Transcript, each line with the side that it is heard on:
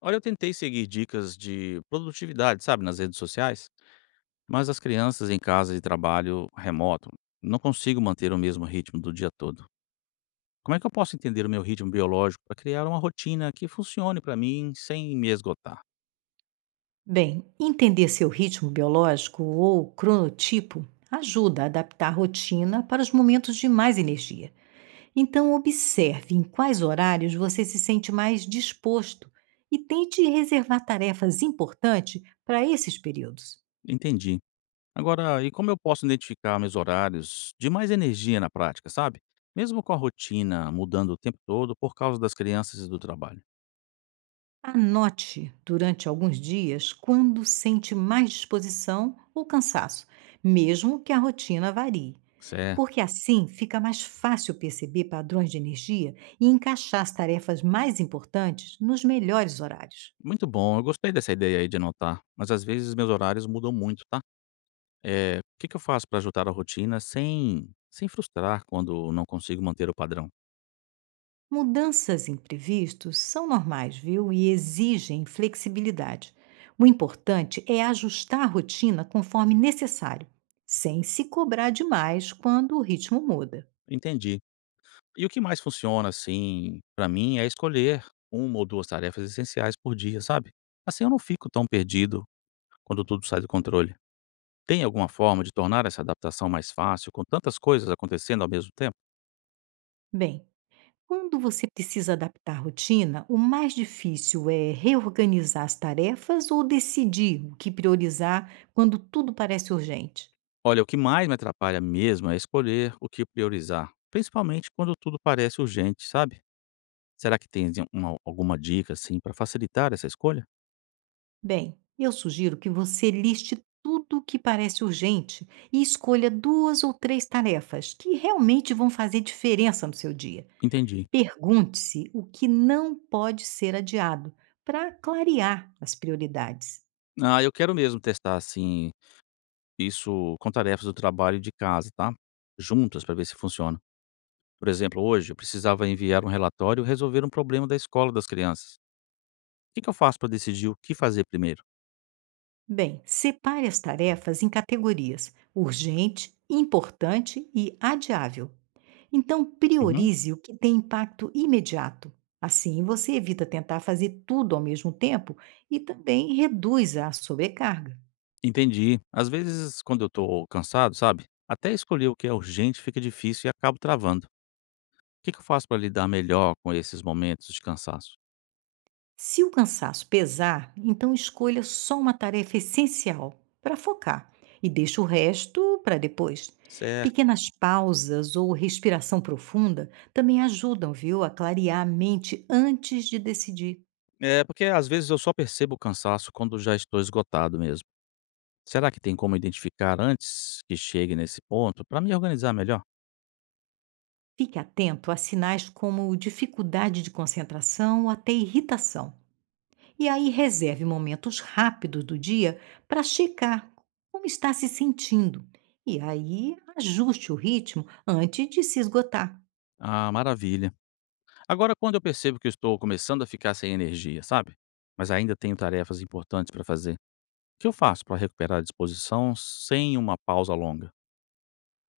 left: Olha, eu tentei seguir dicas de produtividade, sabe, nas redes sociais, mas as crianças em casa e trabalho remoto, não consigo manter o mesmo ritmo do dia todo. Como é que eu posso entender o meu ritmo biológico para criar uma rotina que funcione para mim sem me esgotar?
right: Bem, entender seu ritmo biológico ou cronotipo ajuda a adaptar a rotina para os momentos de mais energia. Então, observe em quais horários você se sente mais disposto e tente reservar tarefas importantes para esses períodos.
left: Entendi. Agora, e como eu posso identificar meus horários de mais energia na prática, sabe? Mesmo com a rotina mudando o tempo todo por causa das crianças e do trabalho.
right: Anote durante alguns dias quando sente mais disposição ou cansaço, mesmo que a rotina varie.
left: Certo.
right: Porque assim fica mais fácil perceber padrões de energia e encaixar as tarefas mais importantes nos melhores horários.
left: Muito bom, eu gostei dessa ideia aí de anotar, mas às vezes meus horários mudam muito, tá? O que que eu faço para ajudar a rotina sem frustrar quando não consigo manter o padrão?
right: Mudanças imprevistas são normais, viu? E exigem flexibilidade. O importante é ajustar a rotina conforme necessário, sem se cobrar demais quando o ritmo muda.
left: Entendi. E o que mais funciona, assim, para mim é escolher uma ou 2 tarefas essenciais por dia, sabe? Assim eu não fico tão perdido quando tudo sai do controle. Tem alguma forma de tornar essa adaptação mais fácil com tantas coisas acontecendo ao mesmo tempo?
right: Bem, Quando você precisa adaptar a rotina, o mais difícil é reorganizar as tarefas ou decidir o que priorizar quando tudo parece urgente?
left: Olha, o que mais me atrapalha mesmo é escolher o que priorizar, principalmente quando tudo parece urgente, sabe? Será que tens uma alguma dica, assim, para facilitar essa escolha?
right: Bem, eu sugiro que você liste tudo o que parece urgente e escolha duas ou três tarefas que realmente vão fazer diferença no seu dia.
left: Entendi.
right: Pergunte-se o que não pode ser adiado para clarear as prioridades.
left: Ah, eu quero mesmo testar, assim, isso com tarefas do trabalho e de casa, tá? Juntas, para ver se funciona. Por exemplo, hoje eu precisava enviar um relatório e resolver um problema da escola das crianças. O que que eu faço para decidir o que fazer primeiro?
right: Bem, separe as tarefas em categorias: urgente, importante e adiável. Então,
left: Uhum.
right: priorize o que tem impacto imediato. Assim, você evita tentar fazer tudo ao mesmo tempo e também reduz a sobrecarga.
left: Entendi. Às vezes, quando eu tô cansado, sabe? Até escolher o que é urgente fica difícil e acabo travando. O que que eu faço para lidar melhor com esses momentos de cansaço?
right: Se o cansaço pesar, então escolha só uma tarefa essencial para focar e deixe o resto para depois.
left: Certo.
right: Pequenas pausas ou respiração profunda também ajudam, viu, a clarear a mente antes de decidir.
left: É, porque às vezes eu só percebo o cansaço quando já estou esgotado mesmo. Será que tem como identificar antes que chegue nesse ponto para me organizar melhor?
right: Fique atento a sinais como dificuldade de concentração ou até irritação. E aí reserve momentos rápidos do dia para checar como está se sentindo. E aí ajuste o ritmo antes de se esgotar.
left: Ah, maravilha. Agora, quando eu percebo que eu estou começando a ficar sem energia, sabe? Mas ainda tenho tarefas importantes para fazer, o que eu faço para recuperar a disposição sem uma pausa longa?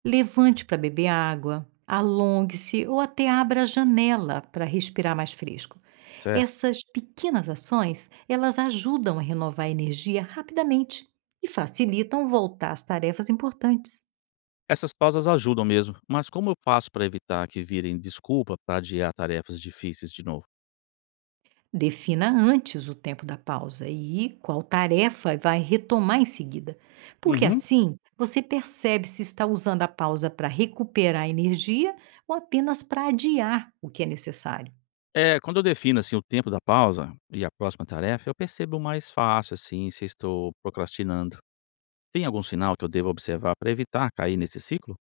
right: Levante para beber água, alongue-se ou até abra a janela para respirar mais fresco.
left: Certo.
right: Essas pequenas ações, elas ajudam a renovar a energia rapidamente e facilitam voltar às tarefas importantes.
left: Essas pausas ajudam mesmo, mas como eu faço para evitar que virem desculpa para adiar tarefas difíceis de novo?
right: Defina antes o tempo da pausa e qual tarefa vai retomar em seguida, porque
left: Uhum.
right: assim você percebe se está usando a pausa para recuperar energia ou apenas para adiar o que é necessário.
left: É, quando eu defino assim o tempo da pausa e a próxima tarefa, eu percebo mais fácil assim se estou procrastinando. Tem algum sinal que eu devo observar para evitar cair nesse ciclo?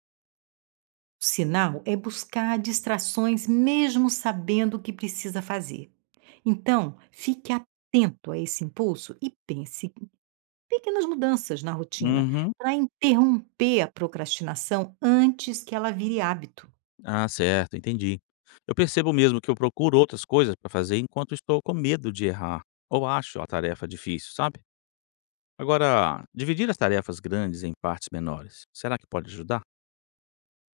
right: O sinal é buscar distrações mesmo sabendo o que precisa fazer. Então, fique atento a esse impulso e pense em pequenas mudanças na rotina
left: Uhum.
right: para interromper a procrastinação antes que ela vire hábito.
left: Ah, certo, entendi. Eu percebo mesmo que eu procuro outras coisas para fazer enquanto estou com medo de errar ou acho a tarefa difícil, sabe? Agora, dividir as tarefas grandes em partes menores, será que pode ajudar?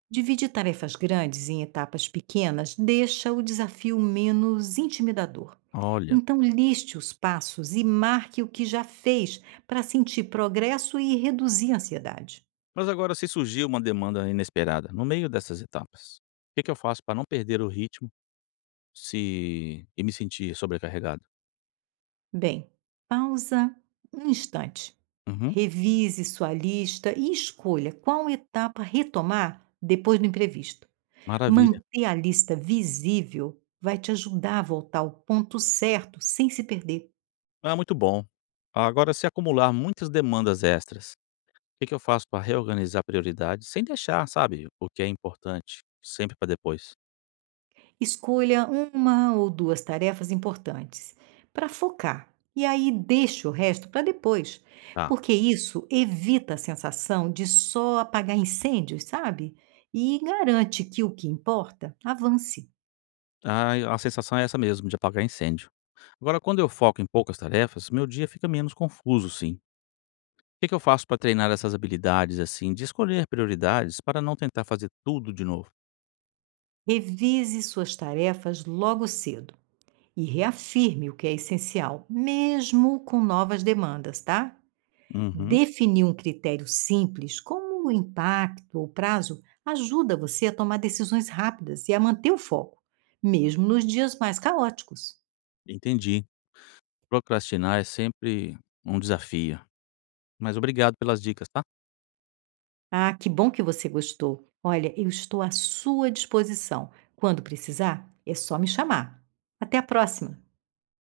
right: Dividir tarefas grandes em etapas pequenas deixa o desafio menos intimidador.
left: Olha,
right: Então, liste os passos e marque o que já fez para sentir progresso e reduzir a ansiedade.
left: mas agora se surgir uma demanda inesperada no meio dessas etapas, o que eu faço para não perder o ritmo se... e me sentir sobrecarregado?
right: Bem, pausa um instante.
left: Uhum.
right: Revise sua lista e escolha qual etapa retomar depois do imprevisto.
left: Maravilha.
right: Manter a lista visível vai te ajudar a voltar ao ponto certo sem se perder.
left: Ah, muito bom. Agora, se acumular muitas demandas extras, que eu faço para reorganizar prioridades sem deixar, sabe, o que é importante sempre para depois?
right: Escolha uma ou duas tarefas importantes para focar e aí deixe o resto para depois,
left: Tá.
right: porque isso evita a sensação de só apagar incêndios, sabe? E garante que o que importa avance.
left: Ai, a sensação é essa mesmo, de apagar incêndio. Agora, quando eu foco em poucas tarefas, meu dia fica menos confuso, sim. O que que eu faço para treinar essas habilidades, assim, de escolher prioridades para não tentar fazer tudo de novo?
right: Revise suas tarefas logo cedo e reafirme o que é essencial, mesmo com novas demandas, tá?
left: Uhum,
right: Definir um critério simples, como o impacto ou prazo, ajuda você a tomar decisões rápidas e a manter o foco, mesmo nos dias mais caóticos.
left: entendi. Procrastinar é sempre um desafio. Mas obrigado pelas dicas, tá?
right: Ah, que bom que você gostou! Olha, eu estou à sua disposição. Quando precisar, é só me chamar. Até a próxima!